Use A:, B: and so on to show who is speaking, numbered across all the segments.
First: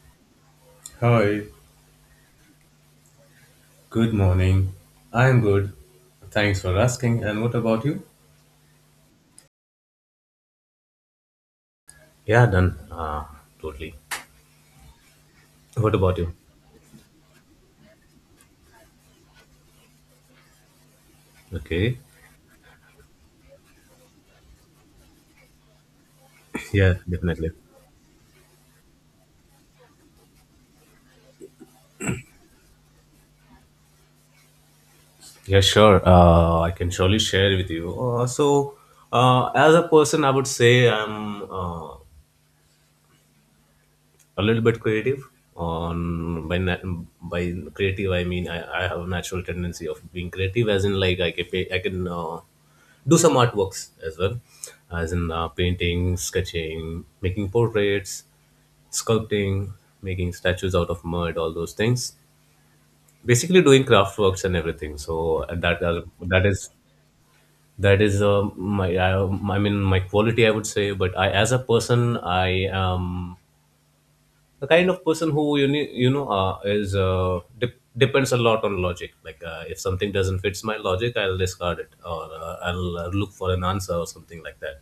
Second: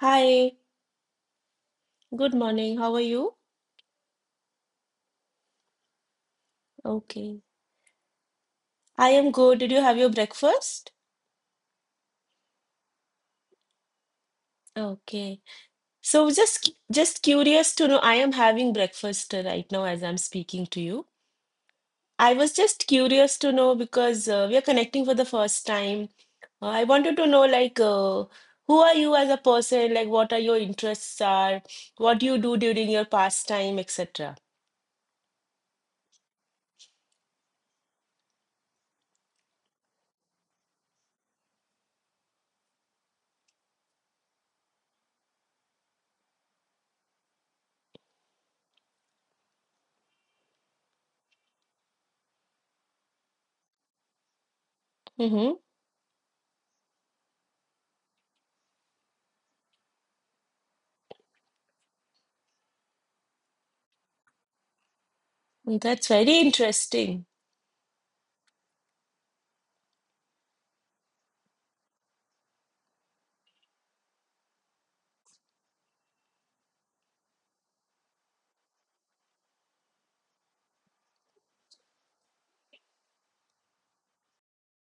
A: Hi,
B: Hi,
A: good morning. How are you?
B: good morning. I'm good. Thanks for asking.
A: Okay.
B: And what about you?
A: I am good. Did you have your breakfast?
B: Yeah, done. Totally.
A: Okay.
B: What about
A: So
B: you?
A: just just curious to know, I am having breakfast right now as I'm speaking to you.
B: Okay.
A: I was just curious to know because we are connecting for the first time. I
B: Yeah,
A: wanted to know
B: definitely.
A: like who are you as a person? Like what are your interests are? What do you do during your pastime, etc.?
B: Yeah, sure. I can surely share with you. As a person, I would say I'm a little bit creative on by nat- by creative I mean I have a natural tendency of being creative, as in like I can do some artworks as well, as in
A: Mm-hmm.
B: painting, sketching, making portraits, sculpting, making statues out of mud, all those things, basically doing craft works and everything. So and that
A: That's very interesting.
B: that is my I mean my quality, I would say. But i, as a person, I am the kind of person who you ne- you know is de- depends a lot on logic. Like if something doesn't fits my logic, I'll discard it, or i'll look for an answer or something like that.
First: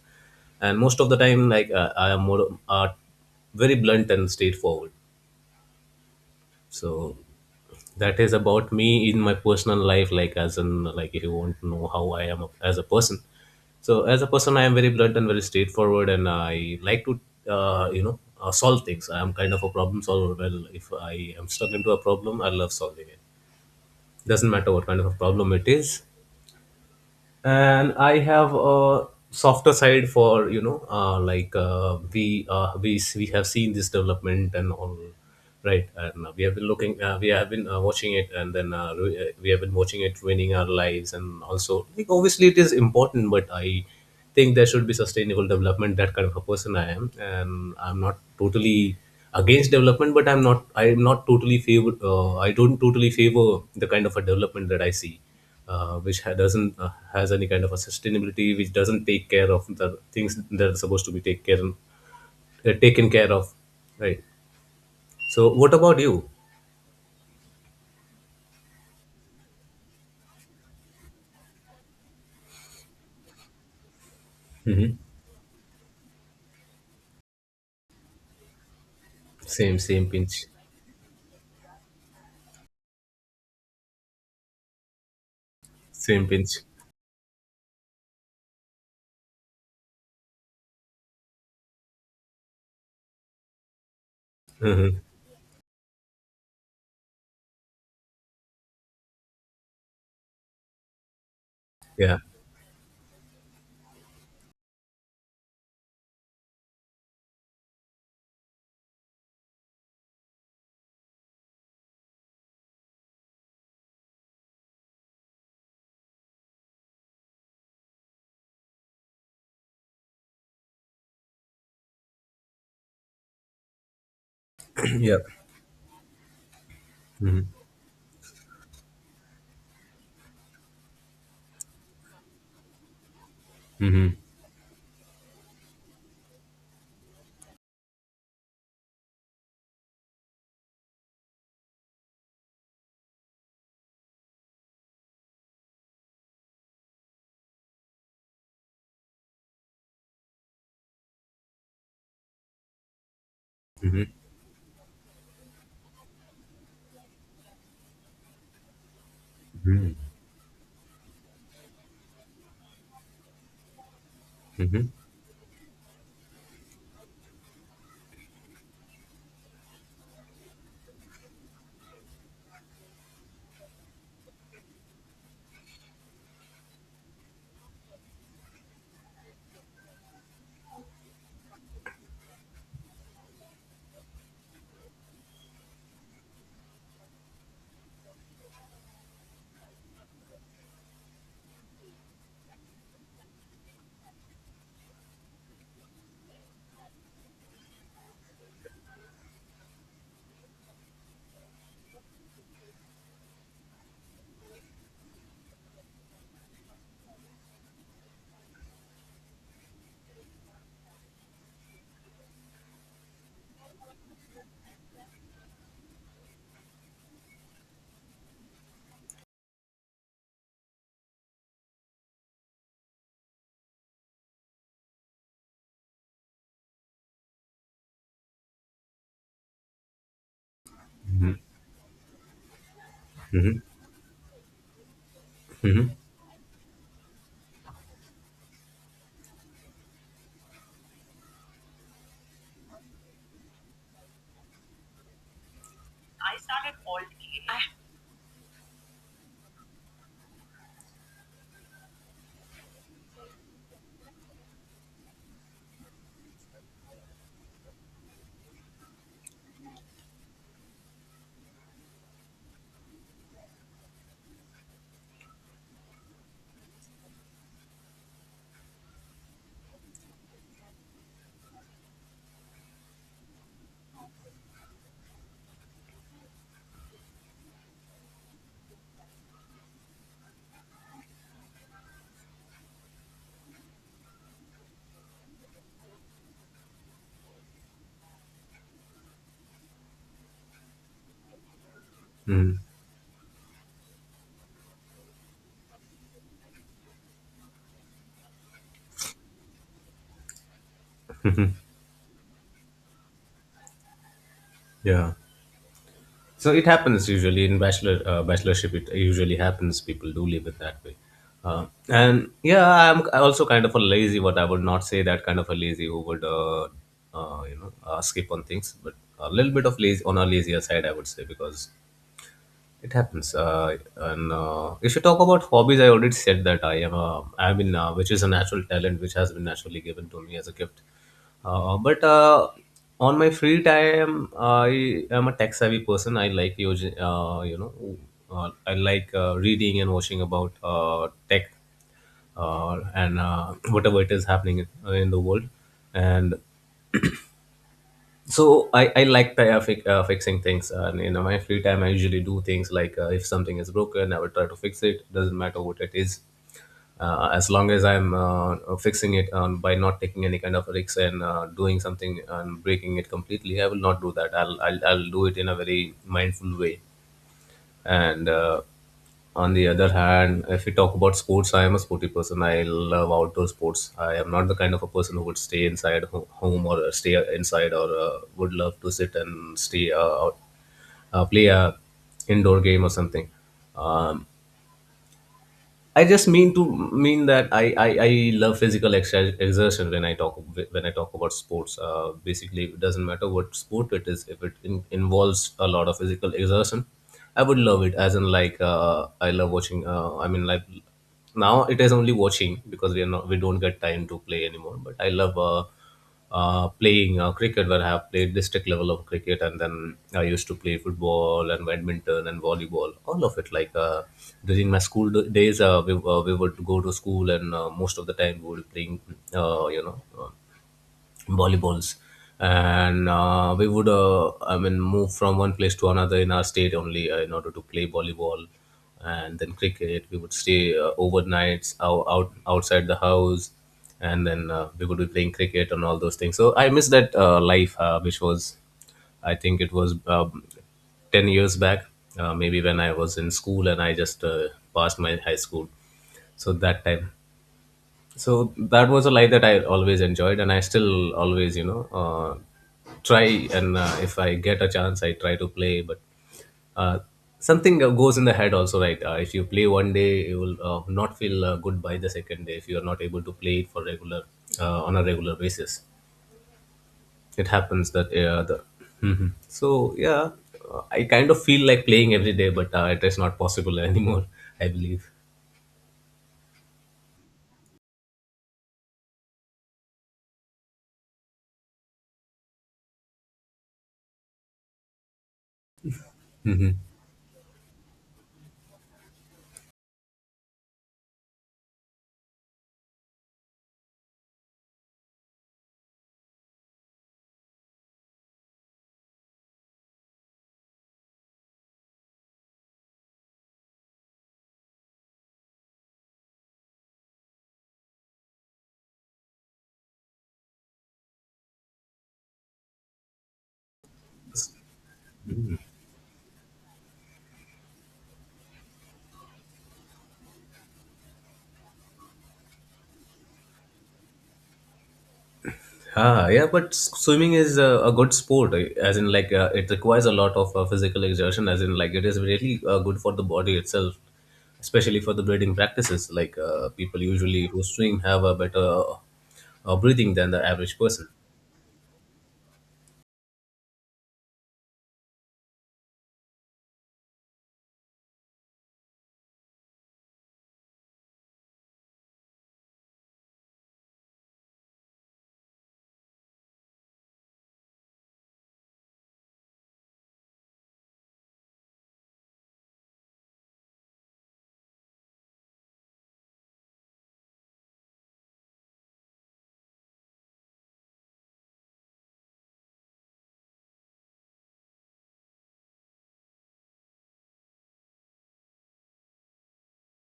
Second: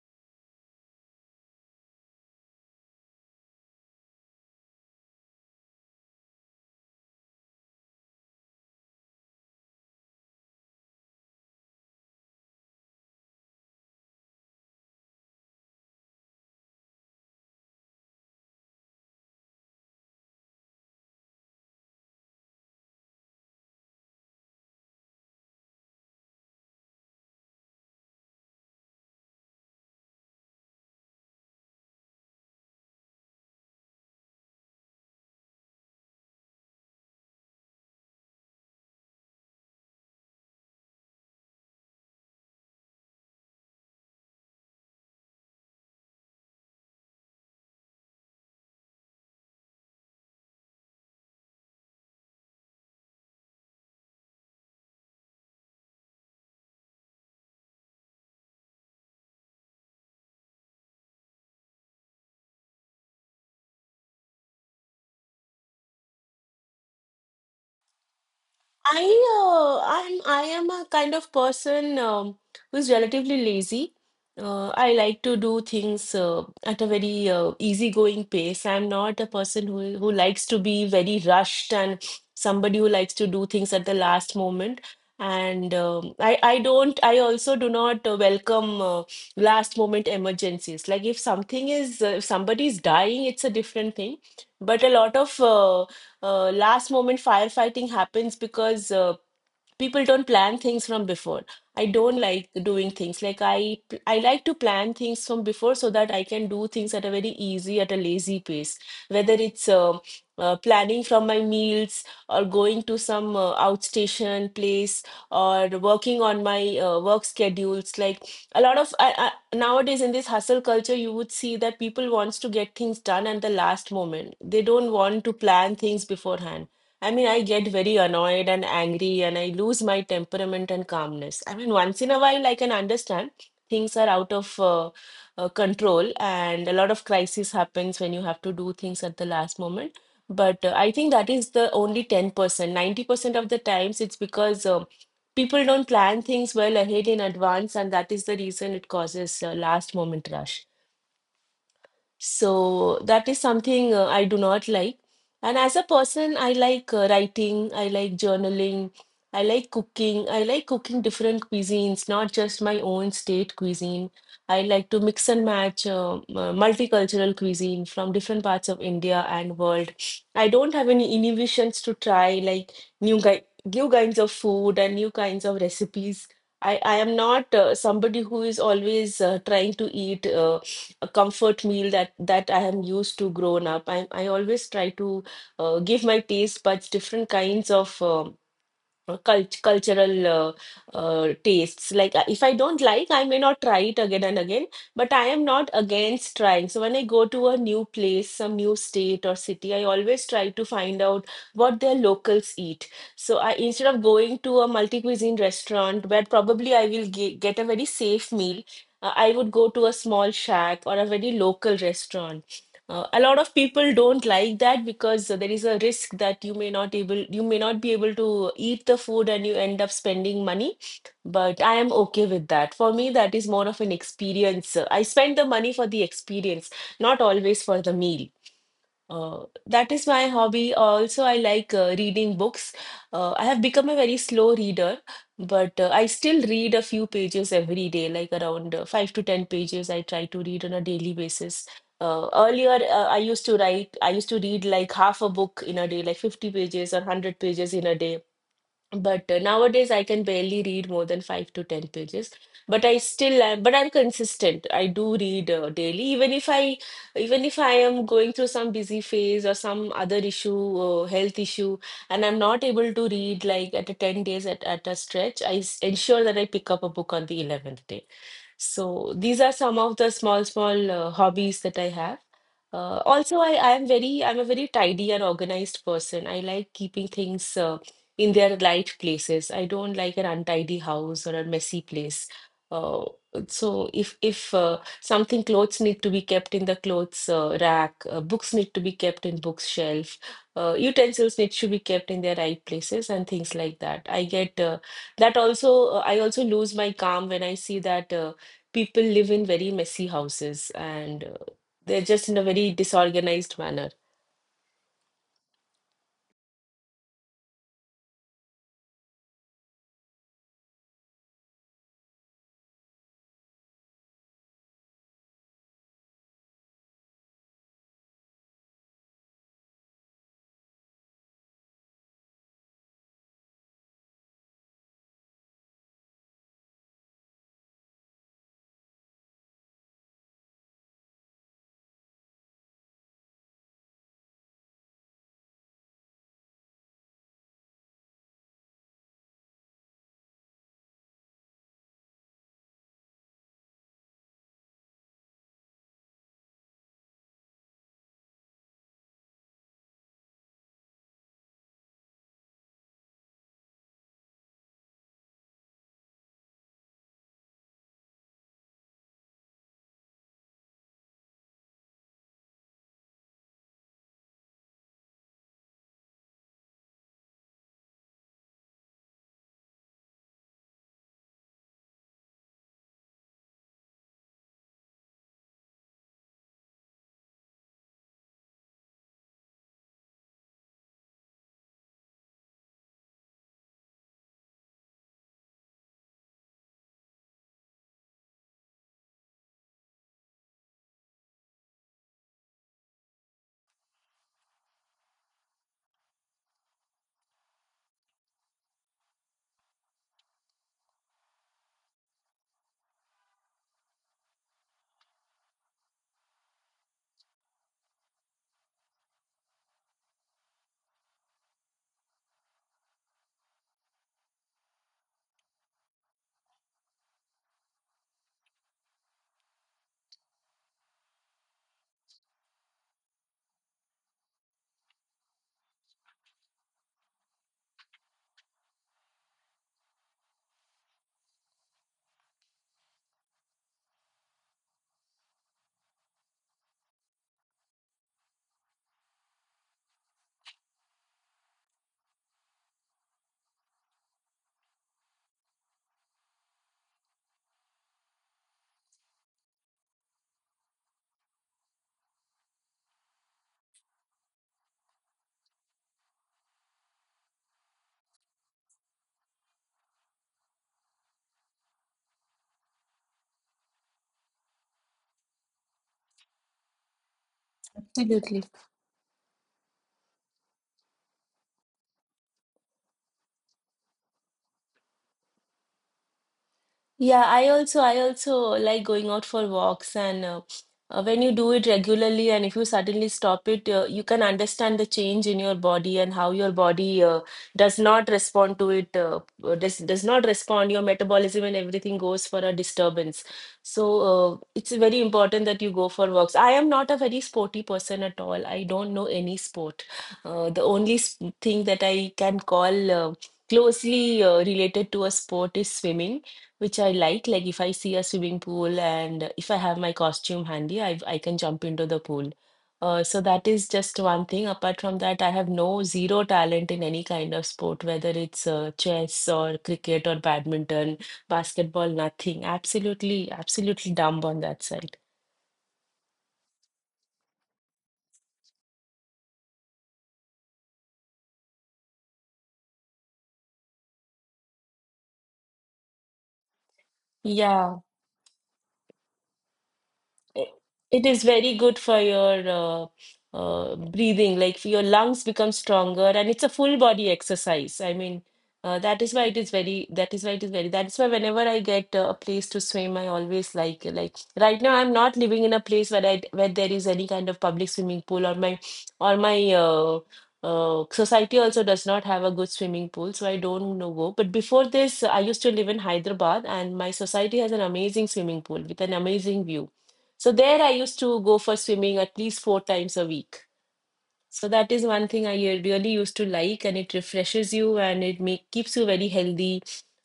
B: And most of the time, I am more uh, very blunt and straightforward. So that is about me in my personal life, like as in like if you want to know how as a person. So as a person, I am very blunt and very straightforward and I like to solve things. I am kind of a problem solver. Well, if I am stuck into a problem, I love solving it, doesn't matter what kind of a problem it is. And I have a softer side for, you know like we have seen this development and all, right? And we have been watching it, and we have been watching it ruining our lives. And also, like, obviously it is important, but I think there should be sustainable development. That kind of a person I am. And I'm not totally against development, but I'm not totally favor, I don't totally favor the kind of a development that I see, doesn't has any kind of a sustainability, which doesn't take care of the things that are supposed to be taken care of, right? So, what about you?
A: I I am a kind of person who's relatively lazy.
B: Hmm.
A: I like to do things at a very easygoing pace. I'm not a person
B: Same,
A: who
B: same
A: who likes
B: pinch,
A: to be very rushed and somebody who likes to do things at the last moment. And
B: same
A: I
B: pinch.
A: don't, I also do not welcome last moment emergencies. Like if something is if somebody is dying, it's a different thing. But a
B: Hmm.
A: lot of last moment firefighting happens because people don't plan things from before. I don't
B: Yeah,
A: like doing things like I like to plan things from before so that I can do things at a very easy, at a lazy pace, whether it's planning from my meals, or going to some outstation place, or working on my work schedules. Like a lot of nowadays in this hustle culture, you would see that people wants to get things done at the last moment. They don't
B: yeah.
A: want to plan things beforehand. I mean,
B: Hmm.
A: I get very annoyed and angry, and I lose my temperament and calmness. I mean, once in a while, I can understand things are out of control, and a lot of crisis happens when you have to do things at the last moment. But I think that is the only 10%. 90% of the times, it's because people don't plan things well ahead in advance, and that is the reason it causes last moment rush. So that is something I do not like. And as a person, I like writing, I like journaling, I like cooking different cuisines, not just my own state cuisine. I
B: Hmm.
A: like to mix and match multicultural cuisine from different parts of India and world. I don't have any inhibitions to try like new guy, new kinds of food, and new kinds of recipes. I am not somebody who is always trying to eat a comfort meal that I am used to grown up. I always try to give my taste buds different kinds of cult- cultural tastes. Like, if I don't like, I may not try it again and again, but I am not against trying. So, when I go to a new place, some new state or city, I always try to find out what their locals eat. So, I instead of going to a multi cuisine restaurant where probably I will get a very safe meal, I would go to a small shack or a very local restaurant. A lot of people don't like that because there is a risk that you may not able, you may not be able to eat the food and you end up spending money. But I am okay with that. For me, that is more of an experience. I spend the money for the experience, not always for the meal. That is my hobby. Also, I like reading books. I
B: Hmm.
A: have become a very slow reader, but
B: Hmm.
A: I still read a few pages every day, like around five to ten pages. I try to read on a daily basis. Earlier, I used to read like half a book in a day, like 50 pages or 100 pages in a day. But nowadays I can barely read more than 5 to 10 pages. But I still am, but I'm consistent. I do read daily, even if I even if I am going through some busy phase or some other issue, health issue, and I'm not able to read like at a 10 days at a stretch, I ensure that I pick up a book on the 11th day. So these are some of the small, small hobbies that I have. Also, I am very, I'm a very tidy and organized person. I like keeping things in their right places. I don't like an untidy house or a messy place. Uh, so if something, clothes need to be kept in the clothes rack, books need to be kept in bookshelf, utensils need to be kept in their
B: Hmm.
A: right places and things like that. I get that also I also lose my calm when I see that. People live in very messy houses and
B: Hmm.
A: they're just in a very disorganized manner.
B: Yeah. So it happens usually in bachelor bachelorship. It usually happens. People do live it that way. And yeah, I'm also kind of a lazy, but I would not say that kind of a lazy who would skip on things, but a little bit of lazy on a lazier side, I would say, because it happens. And If you talk about hobbies, I already said that I am a, I mean, which is a natural talent which has been naturally given to me as a gift. But On my free time, I am a tech savvy person. I like using, I like reading and watching about tech, and whatever it is happening in the world. And I like fixing things. And you know, my free time I usually do things like, if something is broken, I will try to fix it, doesn't matter what it is, as long as i'm fixing it, by not taking any kind of risks and doing something and breaking it completely. I will not do that. I'll do it in a very mindful way. And On the other hand, if we talk about sports, I am a sporty person. I love outdoor sports. I am not the kind of a person who would stay inside home, or stay inside, or would love to sit and stay out, play a indoor game or something. Um, I just mean that I love physical exertion when I talk about sports. Basically, it doesn't matter what sport it is. If it involves a lot of physical exertion, I would love it. As in, like, I love watching. I mean, like, now it is only watching because we are not we don't get time to play anymore. But I love playing cricket, where I have played district level of cricket. And then I used to play football and badminton and volleyball, all of it. During my days, we would go to school and most of the time we would playing uh, you know uh, volleyballs. And we would, I mean, move from one place to another in our state only, in order to play volleyball. And then cricket, we would stay overnights outside the house, and then we would be playing cricket and all those things. So I miss that life, which was I think it was 10 years back, maybe when I was in school and I just passed my high school. so that time so that was a life that I always enjoyed, and I still always, try. And if I get a chance, I try to play. But uh, something goes in the head also, right? If you play one day, you will not feel good by the second day, if you are not able to play it for regular, on a regular basis. It happens that
A: Absolutely.
B: the. Mhm. so yeah I kind of feel like playing every day, but it is not possible anymore, I believe.
A: Yeah, I also, I also like going out for walks and when you do it regularly and if you suddenly stop it, you can understand the change in your body and how your
B: Hmm.
A: body does not respond to it, does not respond. Your metabolism and everything goes for a disturbance. So it's very important that you go for walks. I am not a very sporty person at all. I don't know any sport. The only thing that I can call closely related to a sport is swimming, which I like. Like if I see a swimming pool and if I have my costume handy, I can jump into the pool. So that is just one thing. Apart from that, I have no, zero talent in any kind of sport, whether it's chess or cricket or badminton, basketball, nothing. Absolutely, absolutely dumb on that side.
B: Ah, yeah, but swimming is a good sport, eh, as in like it requires a lot of physical exertion, as in like it is really good for the body itself, especially for the breathing practices. Like, people usually who
A: Yeah.
B: swim have a better breathing than the
A: i-
B: average
A: It
B: person.
A: is very good for your breathing, like for your lungs become stronger, and it's a full body exercise. I mean, that is why it is very. That is why it is very. That's why whenever I get a place to swim, I always like right now I'm not living in a place where I where there is any kind of public swimming pool, or my uh, society also does not have a good swimming pool, so I don't know go. But before this, I used to live in Hyderabad, and my society has an amazing swimming pool with an amazing view. So there I used to go for swimming at least four times a week. So that is one thing I really used to like, and it refreshes you and it keeps you very healthy,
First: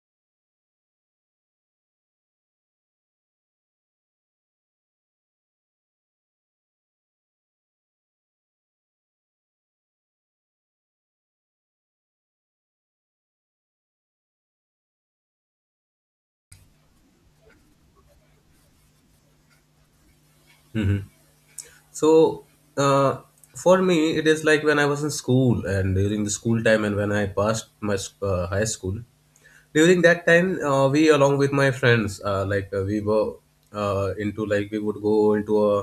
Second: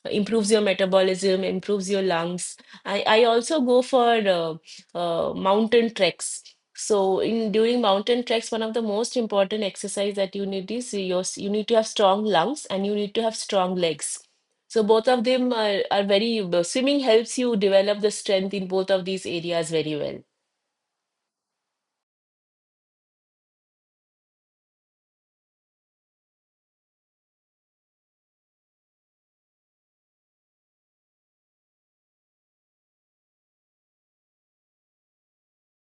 A: improves your metabolism, improves your lungs. I also go for mountain treks. So in during mountain treks, one of the most important exercise that you need is your, you need to have strong lungs and you need to have strong legs. So both of them are very, swimming helps you develop the strength in both of these areas very well.
B: Hmm. So uh, for me, it is like when I was in school, and during the school time, and when I passed my high school, during that time, we, along with my friends, we were into, like, we would go into a,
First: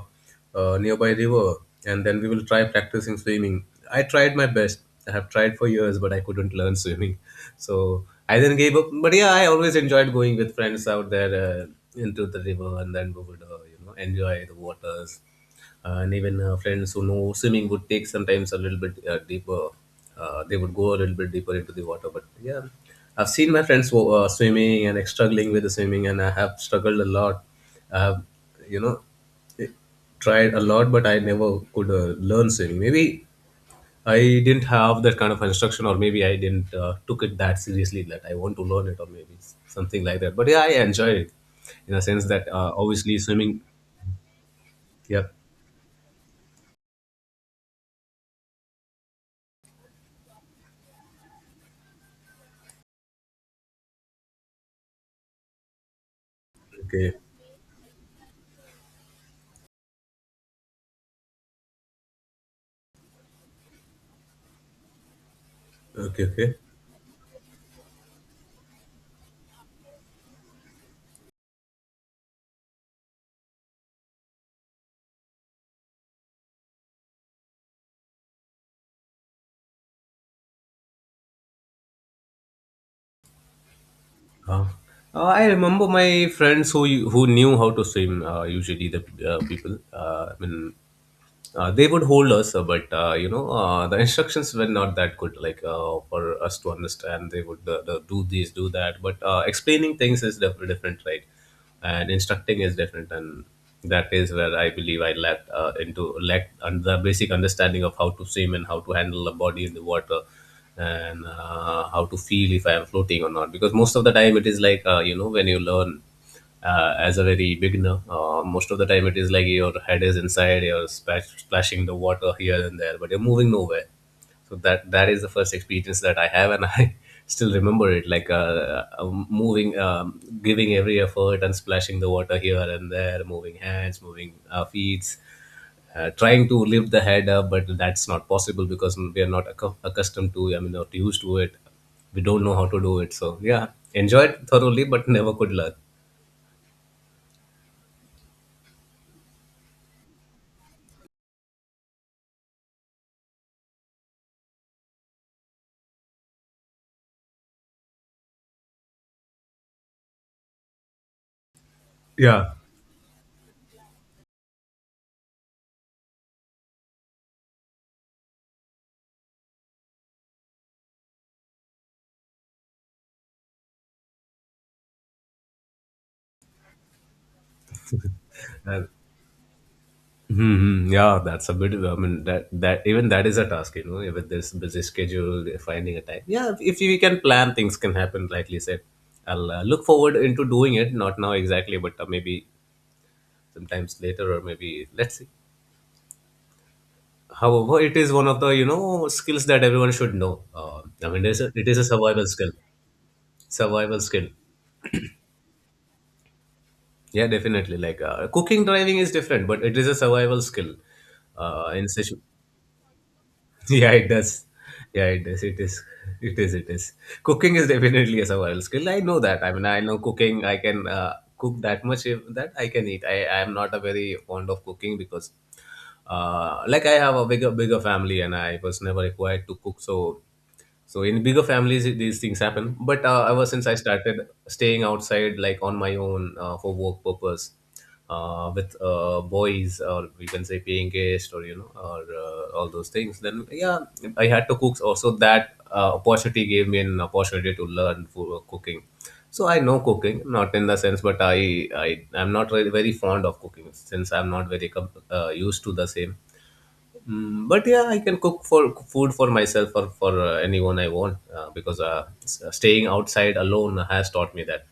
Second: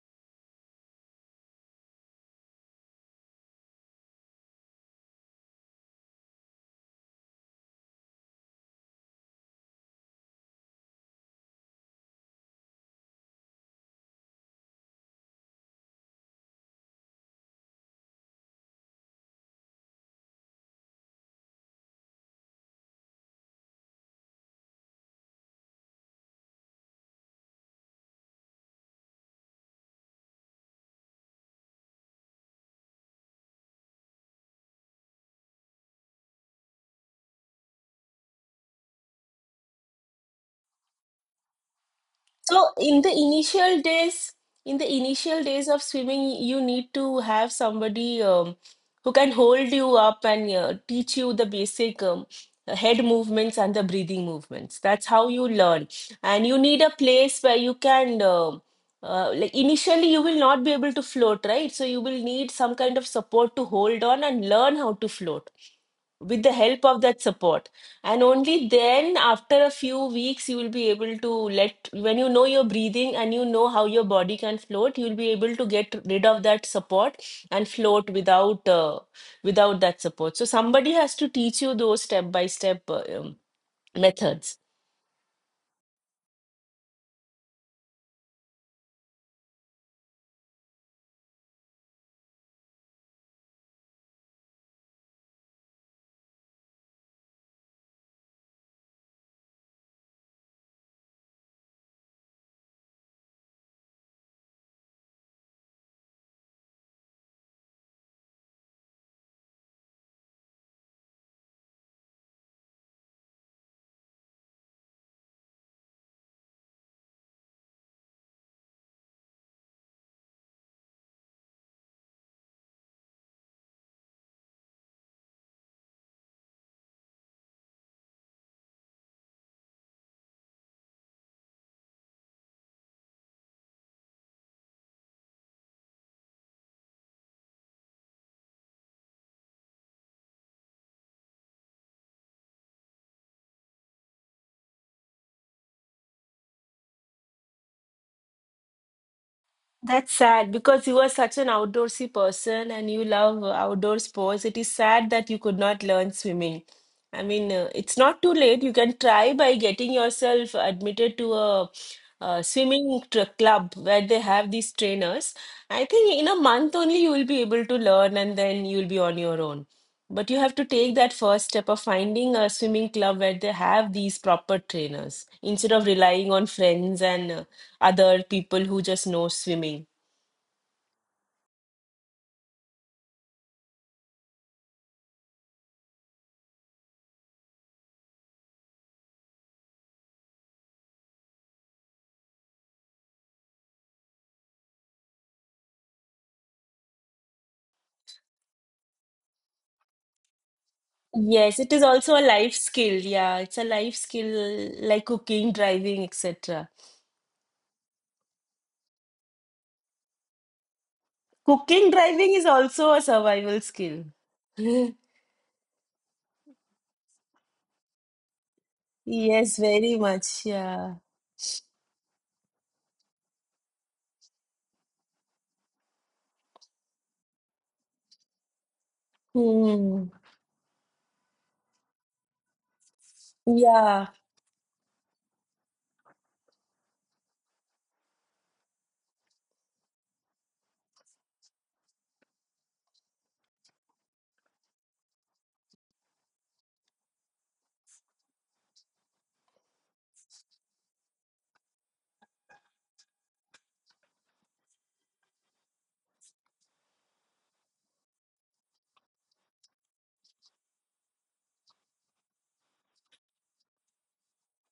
B: uh, nearby river, and then we will try practicing swimming. I tried my best. I have tried for years, but I couldn't learn swimming. So I then gave up. But yeah, I always enjoyed going with friends out there, into the river, and then we would enjoy the waters. And even Friends who know swimming would take sometimes a little bit deeper. They would go a little bit deeper into the water. But yeah, I've seen my friends swimming and, like, struggling with the swimming, and I have struggled a lot. I have, you know, tried a lot, but I never could learn swimming. Maybe I didn't have that kind of instruction, or maybe I didn't took it that seriously that I want to learn it, or maybe something like that. But yeah, I enjoy it in a sense that
A: So in the
B: obviously swimming.
A: initial days, in the
B: Yeah.
A: initial days of swimming, you need to have somebody who can hold you up and teach you the basic head movements and the breathing movements. That's how you learn. And you need a
B: Okay.
A: place where you can, like initially, you will not be able to float, right? So you will need some kind of support to hold on and learn how to float
B: Okay.
A: with the
B: Okay.
A: help of that support, and only then after a few weeks you will be able to, let when you know your breathing and you know how your body can float, you'll be able to get rid of that support and float without without that support. So somebody has to teach you those step by step methods.
B: Uh, I remember my friends who knew how to swim. Usually, the people. I mean, they would hold us, but the instructions were not that good, like, for us to understand. They would, do this, do that. But explaining things is different, right? And instructing is different. And that is where I believe I lacked, into lacked the basic understanding of how to swim and how to handle the body in the water, and how to feel if I am floating or not. Because most of the time it is like, when you learn as a very beginner. Most of the time, it is like your head is inside, splashing the water here and there, but you're moving nowhere. So that is the first experience that I have, and I still remember it like, moving, giving every effort and splashing the water here and there, moving hands, moving feet. Trying to lift the head up, but that's not possible because we are not accustomed to, I mean, not used to it. We don't know how to do it. So, yeah, enjoyed thoroughly, but never could learn.
A: That's sad because you were such an outdoorsy person and you love outdoor sports. It is sad that you could not learn swimming. I mean, it's not too late. You can try by getting yourself admitted to a, uh,
B: Yeah.
A: swimming tr club where they have these trainers. I think in a month only you will be able to learn and then you'll be on your own. But you have to take that first step of finding a swimming club where they have these proper trainers instead of relying on friends and other people
B: Uh,
A: who just know swimming.
B: mhm, yeah, that's a bit. I mean, that even that is a task, you know, with this busy schedule, finding a time. Yeah, if we can plan, things can happen. Like you said, I'll look forward into doing it. Not now exactly, but maybe sometimes later, or maybe let's see. However, it is one of the skills that everyone should know. I mean,
A: Yes,
B: it
A: it
B: is
A: is
B: a
A: also a
B: survival
A: life
B: skill.
A: skill. Yeah, it's a life
B: Survival skill.
A: skill like cooking, driving, etc.
B: Yeah, definitely. Like cooking, driving is different, but it is a survival skill. In
A: Cooking,
B: such.
A: driving is also a survival
B: Yeah,
A: skill.
B: it does. Yeah, it does. It is. Cooking is definitely a survival skill. I know that. I
A: Yes,
B: mean, I
A: very
B: know cooking.
A: much.
B: I can
A: Yeah.
B: cook that much, that I can eat. I am not a very fond of cooking because like I have a bigger family and I was never required to cook. So
A: Hmm.
B: so in bigger families, these things happen. But ever since I
A: Yeah.
B: started staying outside, like on my own for work purpose, with boys, or we can say paying guest, or you know or all those things, then yeah, I had to cook. Also, that opportunity gave me an opportunity to learn for cooking. So I know cooking, not in the sense, but I am not really very fond of cooking since I'm not very used to the same. But yeah, I can cook for food for myself or for anyone I want, because staying outside alone has taught me that.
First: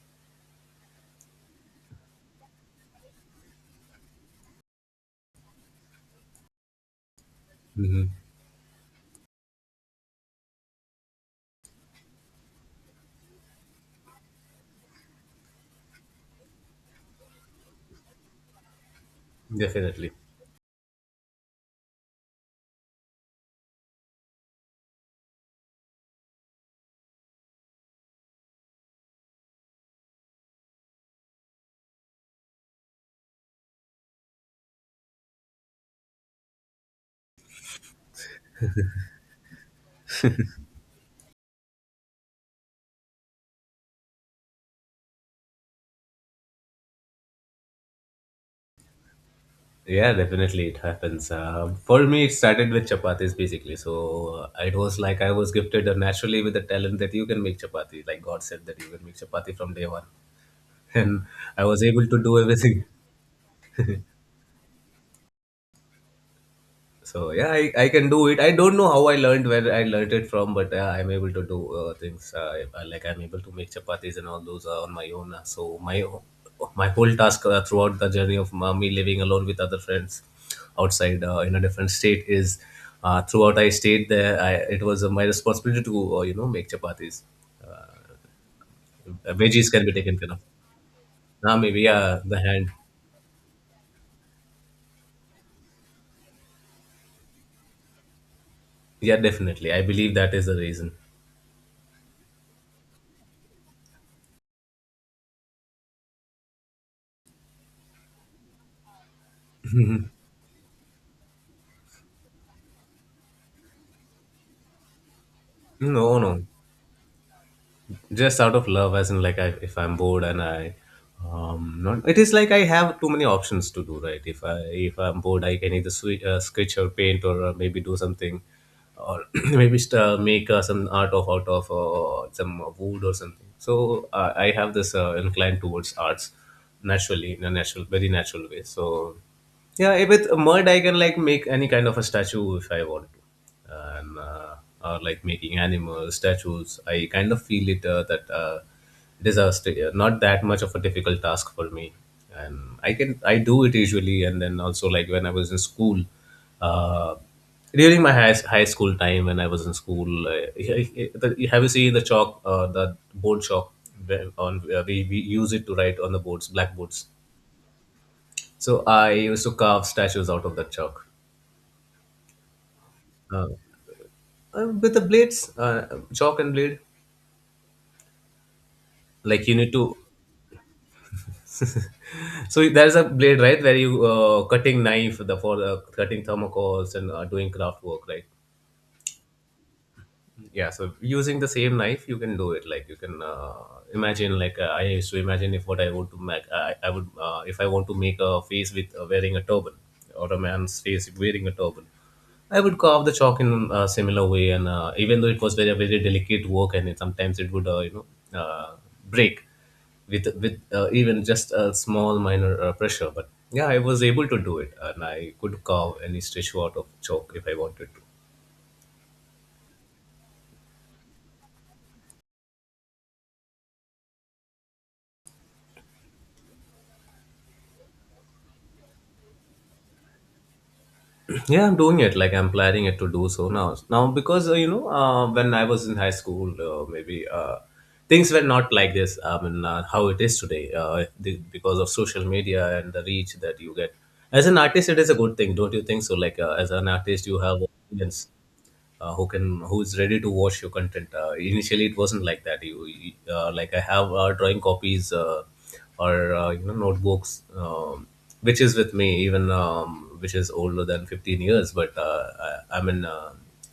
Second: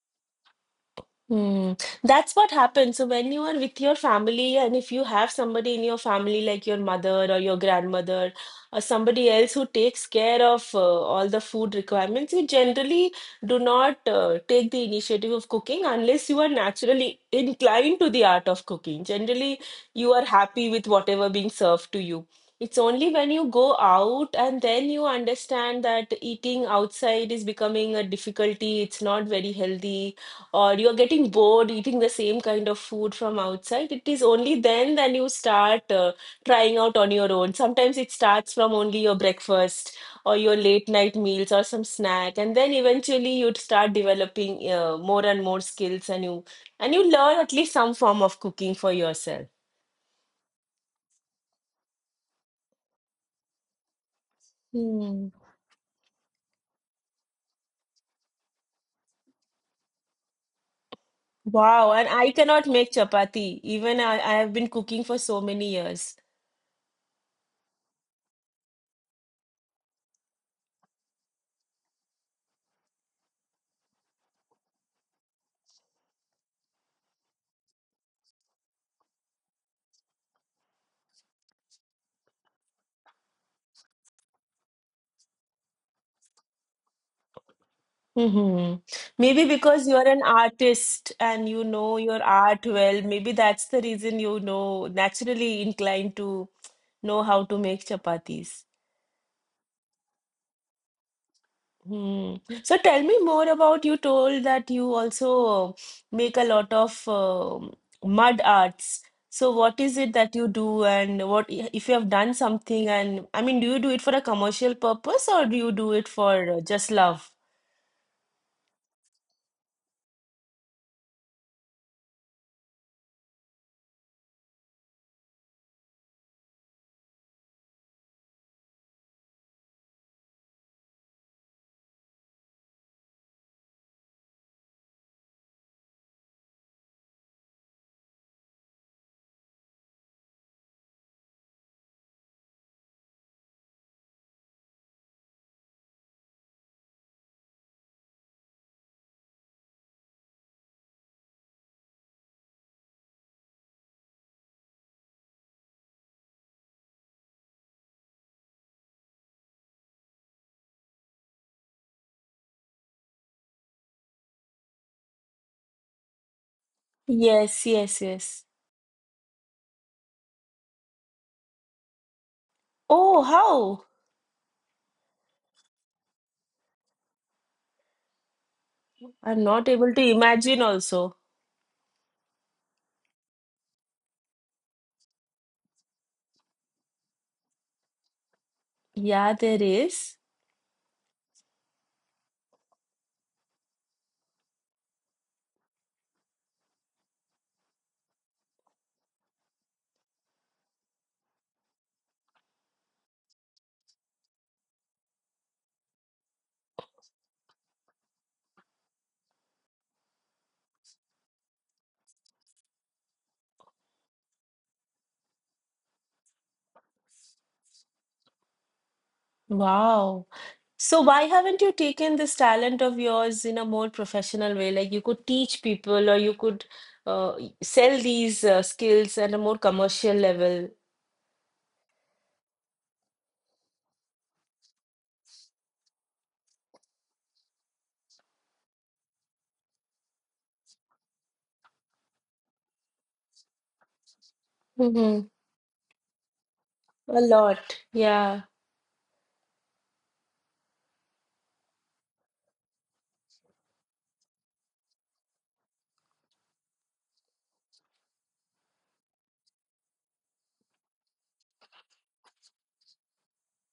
A: Hmm. That's what happens. So when you are with your family, and if you have somebody in your family like your mother or your
B: Hmm.
A: grandmother or somebody else who takes care of all the food requirements, you generally do not take the initiative of cooking unless you are naturally inclined to the art of cooking. Generally, you
B: Definitely.
A: are happy with whatever being served to you. It's only when you go out and then you understand that eating outside is becoming a difficulty, it's not very healthy or you're getting bored eating the same kind of food from outside, it is only then that you start trying out on your own. Sometimes it starts from only your breakfast or your late night meals or some snack, and then eventually you'd start developing more and more skills, and you learn at least some form of cooking for yourself.
B: Yeah, definitely it happens. For me, it started with chapatis basically. So it was like
A: Hmm.
B: I was gifted naturally with the talent that you can make chapati. Like God said that you can make chapati from day one. And I was
A: Wow,
B: able
A: and
B: to
A: I
B: do
A: cannot
B: everything.
A: make chapati. Even I have been cooking for so many years.
B: So yeah, I can do it. I don't know how I learned, where I learned it from, but yeah, I'm able to do things, like I'm able to make chapatis and all those on my own. So my my whole task throughout the journey of me living alone with other friends outside, in a different state is, throughout I stayed there. It was my responsibility to make chapatis.
A: Mm-hmm. Maybe
B: Veggies can
A: because
B: be
A: you're
B: taken
A: an
B: care of.
A: artist and
B: Now
A: you
B: maybe,
A: know
B: yeah,
A: your
B: the
A: art
B: hand.
A: well, maybe that's the reason you know naturally inclined to know how to make chapatis.
B: Yeah, definitely. I believe that is the reason.
A: Hmm. So tell me more about you told that you also make a lot of mud arts. So what is it that you do and what if you have done something and I mean, do you do it for a commercial purpose or do you do it
B: No, no.
A: for just love?
B: Just out of love, as in like if I'm bored and I, not, it is like I have too many options to do, right? If I'm bored, I can either swe sketch or paint, or maybe do something, or maybe make some art of out of some wood or something. So I have this incline towards arts naturally, in a natural, very natural way. So yeah, with mud I can like make any kind of a statue if I want to. And or like making animals statues, I kind of feel it that it is a not that much of a difficult task for me, and I do it usually. And then also, like when I was in school, uh, during my high school time, when I was in school, have you seen the chalk, the board chalk, on, we use it to write on the boards, blackboards?
A: Yes, yes, yes.
B: So I used to carve statues out of that chalk,
A: Oh,
B: uh,
A: how?
B: with the blades, chalk and blade.
A: I'm
B: Like you
A: not
B: need
A: able
B: to,
A: to imagine also.
B: so there's a blade, right, where you cutting knife, the for cutting thermocols and doing craft work, right?
A: Yeah, there is.
B: Yeah, so using the same knife you can do it. Like you can imagine, like I used to imagine, if what I want to make, I would, if I want to make a face with wearing a turban, or a man's face wearing a turban, I would carve the chalk in a similar way. And even though it was very, very delicate work, and sometimes it would break with even just a small, minor pressure. But yeah, I was able to do it, and I could carve any statue out of chalk if I wanted to.
A: Wow. So why haven't you taken this talent of yours in a more professional way? Like you could teach people or you could sell these skills at a more commercial level.
B: Yeah, I'm doing it. Like I'm planning it to do so now. Now because when I was in high school, maybe things were not like this. I mean, how it is today, because of social media and the reach that you get. As an artist, it is a
A: Mm-hmm.
B: good thing, don't you think so? Like as an
A: A
B: artist, you have
A: lot.
B: audience,
A: Yeah.
B: who is ready to watch your content. Initially, it wasn't like that. Like I have drawing copies, or notebooks, which is with me even, which is older than 15 years. But I mean.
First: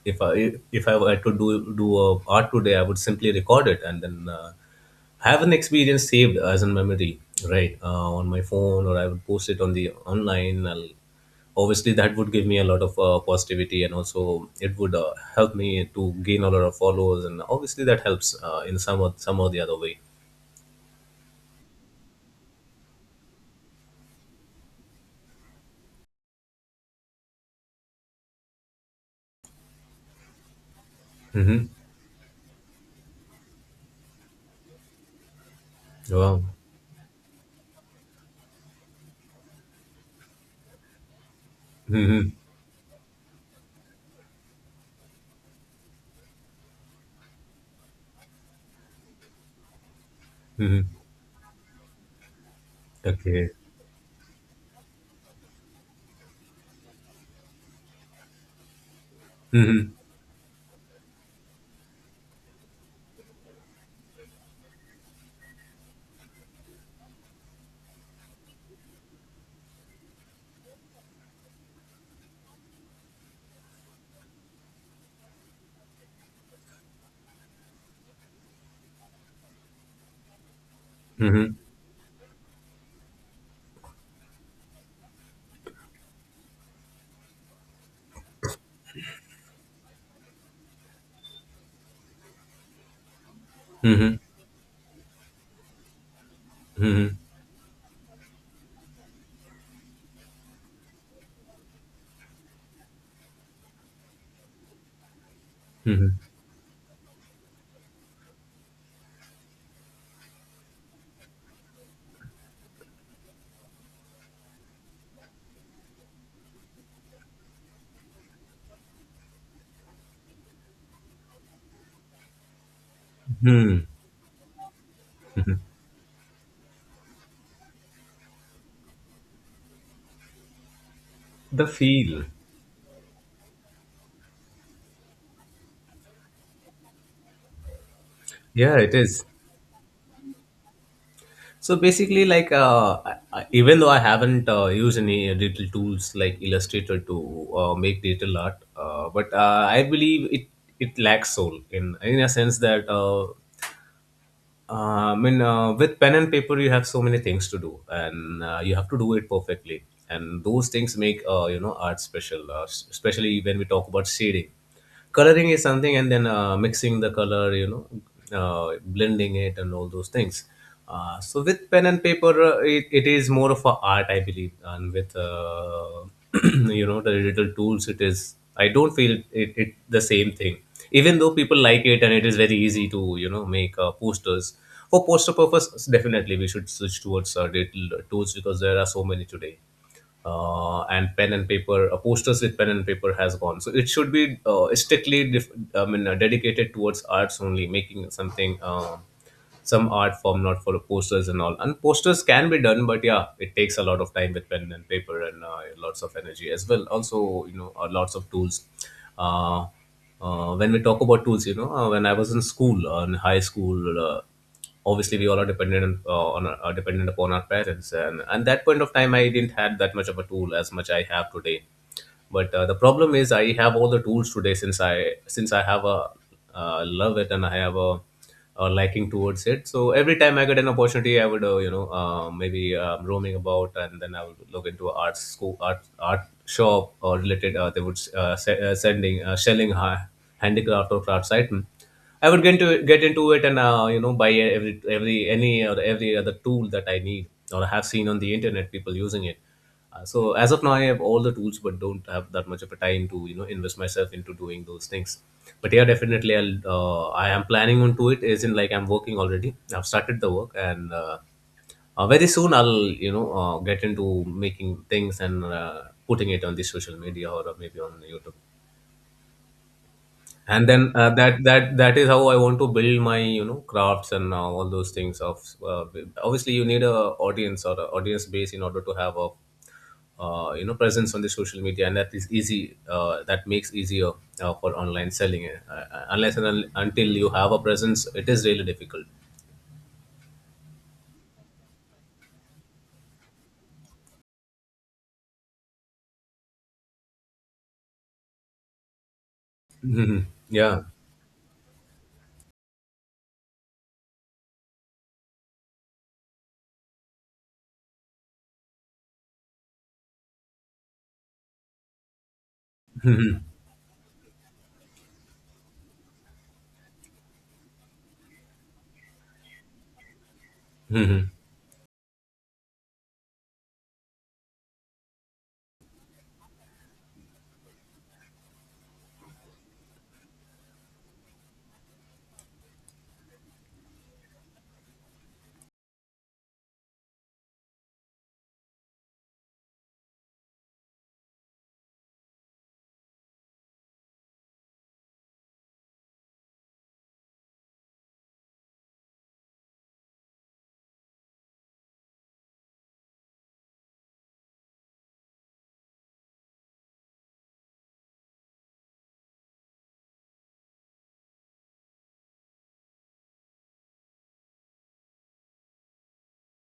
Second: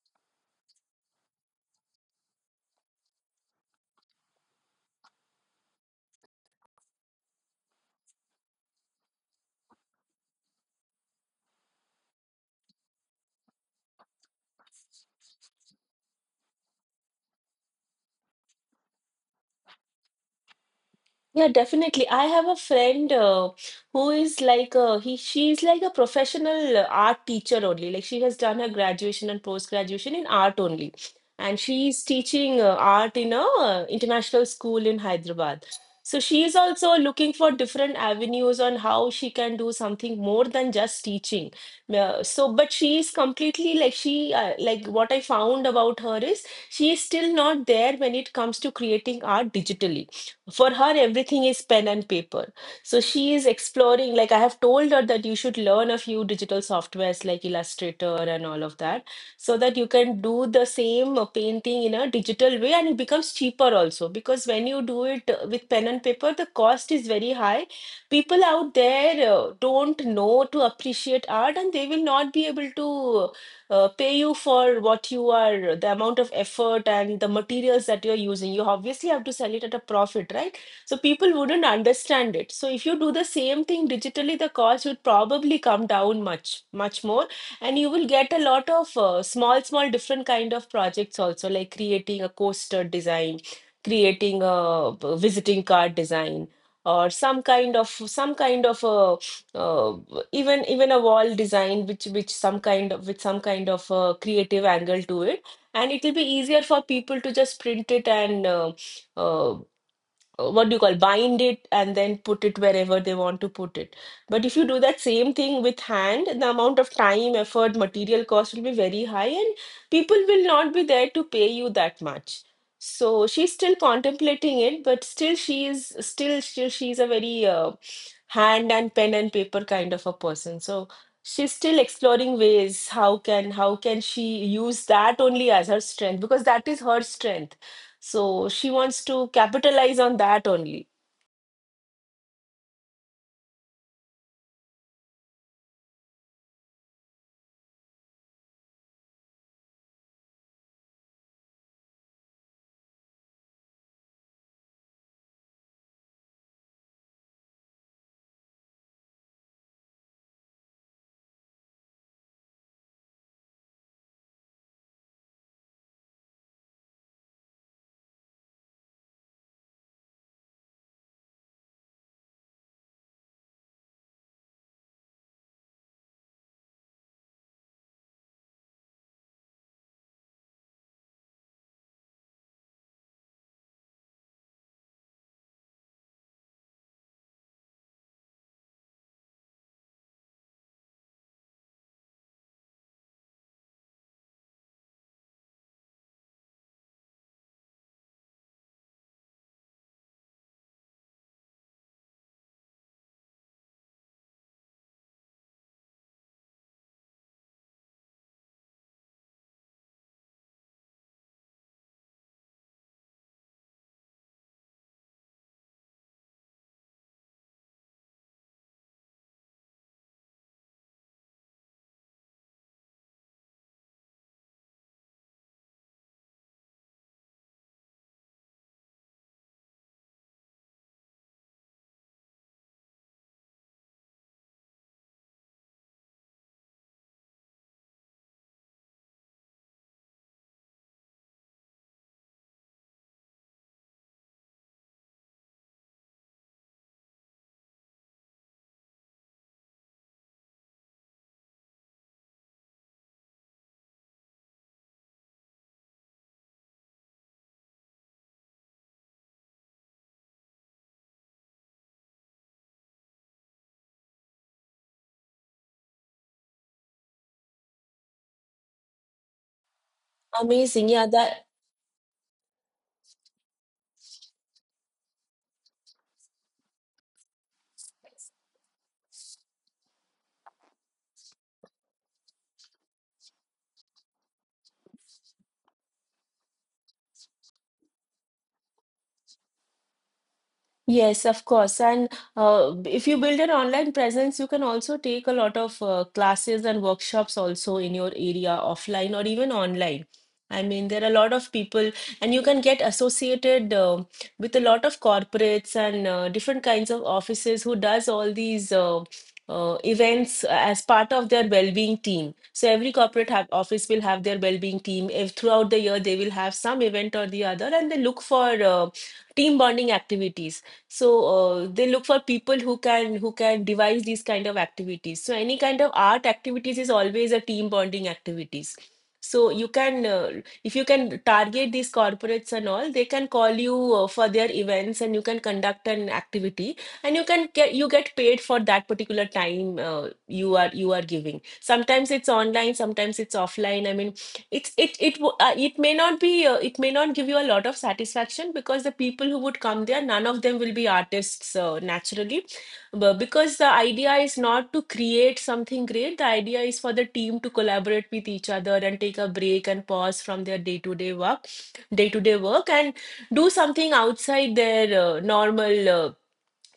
B: if I were to do art today, I would simply record it, and then I have an experience saved as a memory, right, on my phone, or I would post it on the online. Obviously, that would give me a lot of positivity, and also it would help me to gain a lot of followers, and obviously that helps in some or the other way.
A: Yeah, definitely. I have a friend who is like a he she is like a professional art teacher only. Like she has done her graduation and post graduation in art only. And
B: Hmm.
A: she is teaching art in a international school in Hyderabad. So she
B: Wow.
A: is also looking for different avenues on how she can do something more than just teaching. But she is completely like she like what I found about her is she is still not there when it comes to creating art digitally. For
B: Hmm.
A: her, everything is pen and paper. So she is
B: Okay.
A: exploring. Like I have told her that you should learn a few digital softwares like Illustrator and all of that, so that you
B: Hmm.
A: can do the same painting in a digital way, and it becomes cheaper also, because when you do it with pen and paper the cost is very high. People out there don't know to appreciate art, and they will not be able to pay you for what you are, the amount of effort and the materials that you're using. You obviously have to sell it at a profit, right? So people
B: Hmm.
A: wouldn't understand it. So if you do the same thing digitally, the cost would probably come down much, much more, and you will get a lot of small, small different kind of projects also, like creating a coaster design,
B: Hmm.
A: creating a visiting card design or
B: Hmm.
A: some kind of a uh, even even a wall design which some kind of with some kind of creative angle to it, and it
B: Hmm.
A: will be easier for people to just print it and uh, what do you call bind it and then put it wherever they want to put it. But if you do that same thing with hand, the amount of time, effort, material cost will be very high, and people will not be there to pay you that much. So she's still
B: Hmm.
A: contemplating it, but still she is still she's a very hand and pen and paper kind of a person. So she's
B: The
A: still
B: feel.
A: exploring ways how can she use that only as her strength, because that is her strength. So she
B: Yeah, it
A: wants
B: is.
A: to capitalize on that only.
B: So basically, like even though I haven't used any digital tools like Illustrator to make digital art, but I believe it lacks soul, in a sense that I mean, with pen and paper you have so many things to do, and you have to do it perfectly, and those things make art special, especially when we talk about shading, coloring is something, and then mixing the color, blending it and all those things. So with pen and paper, it is more of a art, I believe. And with the digital tools, it is, I don't feel it the same thing. Even though people like it, and it is very easy to make posters for poster purpose. Definitely, we should switch towards digital tools because there are so many today. And pen and paper, posters with pen and paper has gone, so it should be strictly, I mean, dedicated towards arts only, making something, some art form, not for the posters and all. And posters can be done, but yeah, it takes a lot of time with pen and paper, and lots of energy as well. Also, lots of tools. Uh, when we talk about tools, when I was in school, in high school, obviously we all are dependent on are dependent upon our parents, and at that point of time I didn't had that much of a tool as much I have today. But the problem is I have all the tools today, since I, since I have a love it, and I have a liking towards it. So every time I get an opportunity, I would, maybe roaming about, and then I would look into a art school, art shop, or related, they would, se- sending selling, handicraft or crafts item. I would get into it, and buy every any or every other tool that I need, or have seen on the internet people using it. So as of now, I have all the tools, but don't have that much of a time to invest myself into doing those things. But yeah, definitely, I am planning on to it. As in, like I'm working already. I've started the work, and very soon I'll, get into making things and putting it on the social media or maybe on YouTube. And
A: Amazing.
B: then
A: Yeah,
B: that
A: that.
B: that that is how I want to build my crafts and all those things. Of obviously, you need a audience, or a audience base, in order to have a presence on the social media, and that is easy, that makes easier for online selling, unless and until you have a presence, it is really difficult.
A: Yes, of course. And if you build an online presence, you can also take a lot of classes and workshops also in your area, offline or even online.
B: Mhm,
A: I
B: yeah.
A: mean, there are a lot of people, and you can get associated with a lot of corporates and different kinds of offices who does all these events as part of their well-being team. So every corporate
B: Mhm.
A: have, office will have their well-being team. If throughout the year they will have some event or the other, and they look for team bonding activities. So
B: Mhm,
A: they look for people who can devise these kind of activities. So any kind of art activities is always a team bonding activities. So you can if you can target these corporates and all, they can call you for their events and you can conduct an activity, and you can get you get paid for that particular time you are giving. Sometimes it's online, sometimes it's offline. I mean, it may not be it may not give you a lot of satisfaction, because the people who would come there, none of them will be artists naturally. But because the idea is not to create something great, the idea is for the team to collaborate with each other and take a break and pause from their day to day work day to day work and do something outside their normal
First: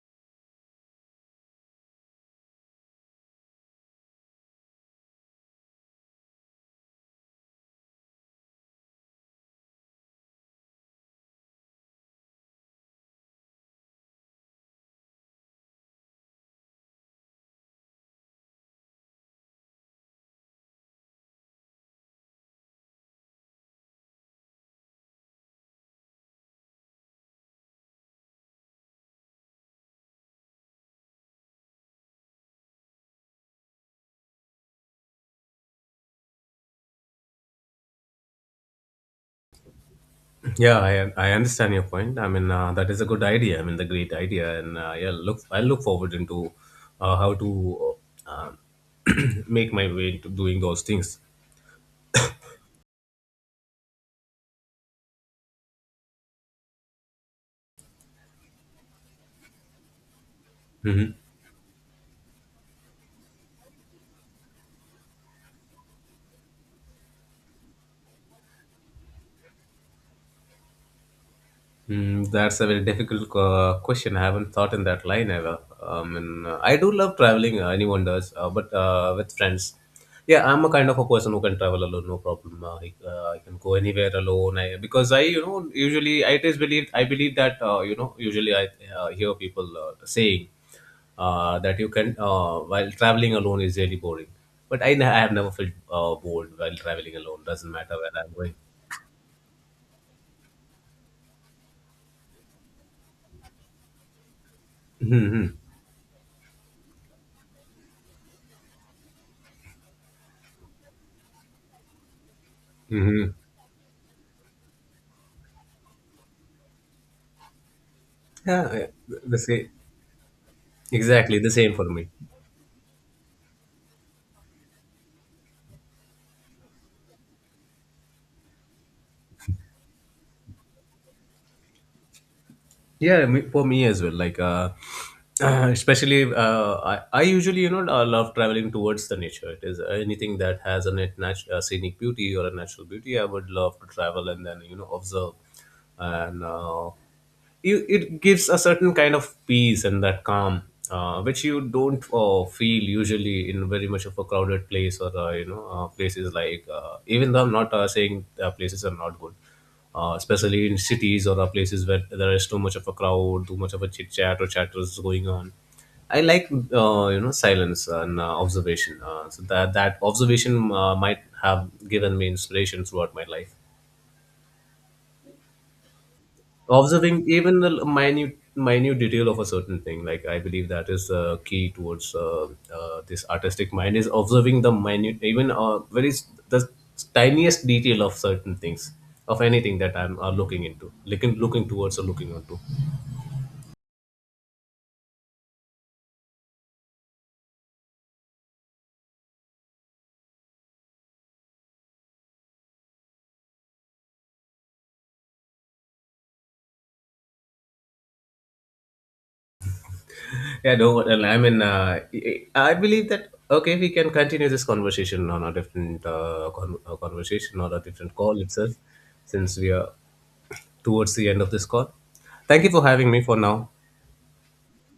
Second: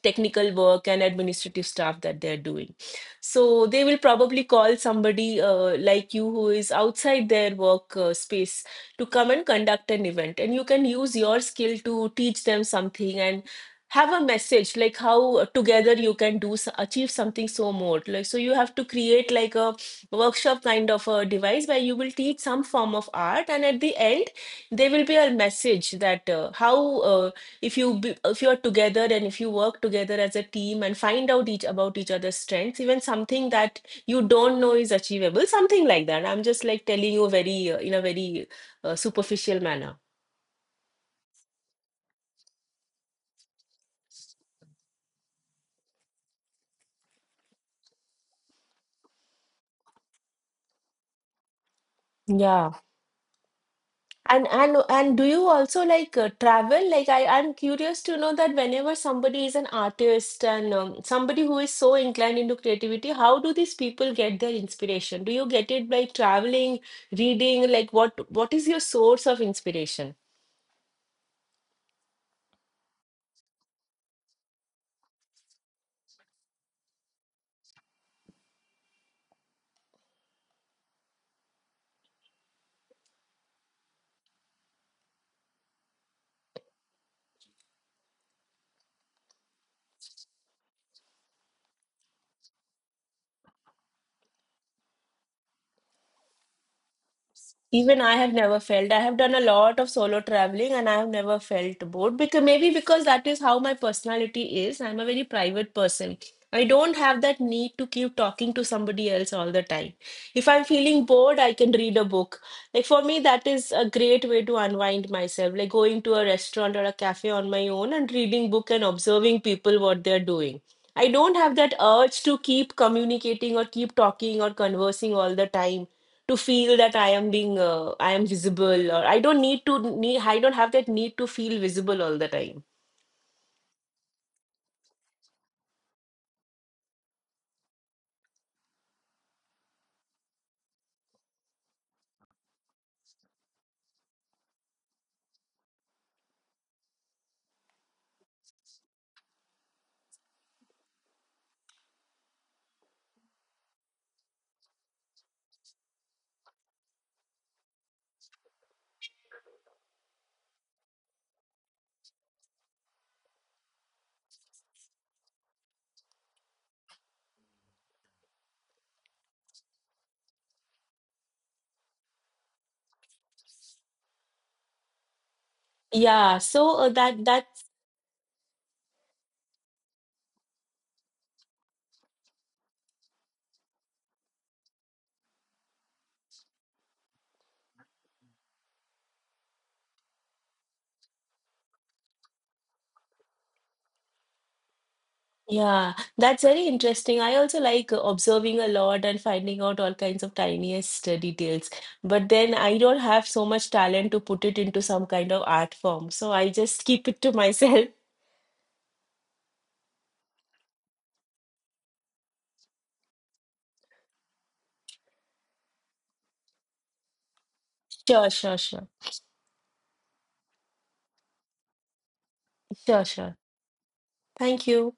A: technical work and administrative stuff that they're doing. So they will probably call somebody like you who is outside their work space, to come and conduct an event. And you can use your skill to teach them something and have a message like how together you can do achieve something. So more like, so you have to create like a workshop kind of a device where you will teach some form of art, and at the end there will be a message that how if you if you are together and if you work together as a team and find out each about each other's strengths, even something that you don't know is achievable, something like that. I'm just like telling you very in a very superficial manner.
B: yeah, I understand your point. I mean, that is a good idea. I mean, the great idea. And yeah, look I look forward into how to uh, make my way into doing those things.
A: Yeah. And do you also like travel? Like I'm curious to know that whenever somebody is an artist and
B: Mm-hmm.
A: somebody who is so inclined into creativity, how do these people get their inspiration? Do you get it by traveling, reading? Like what is your source of inspiration?
B: That's a very difficult question. I haven't thought in that line ever. And I do love traveling. Anyone does, but with friends. Yeah, I'm a kind of a person who can travel alone, no problem. I can go anywhere alone. Because I usually, I just, believe that usually I hear people saying that you can while traveling alone is really boring. But I have never felt bored while traveling alone. Doesn't matter
A: Even I
B: where I'm
A: have
B: going.
A: never felt. I have done a lot of solo traveling and I have never felt bored, because maybe because that is how my personality is. I'm a very
B: Hmm.
A: private person. I don't have that need to keep talking to somebody else all the time. If I'm feeling bored, I can read a book. Like for me,
B: Hmm.
A: that is a great way to unwind myself, like going to a restaurant or a cafe on my own and reading book
B: Yeah,
A: and
B: yeah, the
A: observing
B: same.
A: people what they're doing. I don't
B: Exactly the
A: have
B: same
A: that
B: for me.
A: urge to keep communicating or keep talking or conversing all the time, to feel that I am being I am visible, or I don't need to need I don't have that need to feel visible all the time.
B: Yeah, for me as well. Like, especially, I usually, love traveling towards the nature. It is anything that has a scenic beauty or a natural beauty. I would love to travel, and then observe, and it gives a certain kind of peace and that calm. Which you don't feel usually, in very much of a crowded place, or places, like even though I'm not saying places are not good, especially in cities, or places where there is too much of a crowd, too much of a chit chat or chatters going on. I like silence and observation. So that observation might have given me inspiration throughout my life.
A: Yeah, so uh, that
B: Observing even
A: that's
B: the minute detail of a certain thing, like I believe that is the key towards this artistic mind is observing the minute, even very the tiniest detail of certain things, of anything that I'm looking into, looking towards, or looking onto.
A: yeah, that's very interesting. I also like observing a lot and finding out all kinds of tiniest details. But then I don't have so much talent to put it into some kind of art form, so I just keep it to myself.
B: Yeah, no, well, I mean, I believe that, okay, we can continue this conversation on a different, conversation or a different
A: Sure,
B: call
A: sure,
B: itself,
A: sure,
B: since we are towards the end of this call. Thank you for
A: sure,
B: having me
A: sure.
B: for now.
A: Thank you.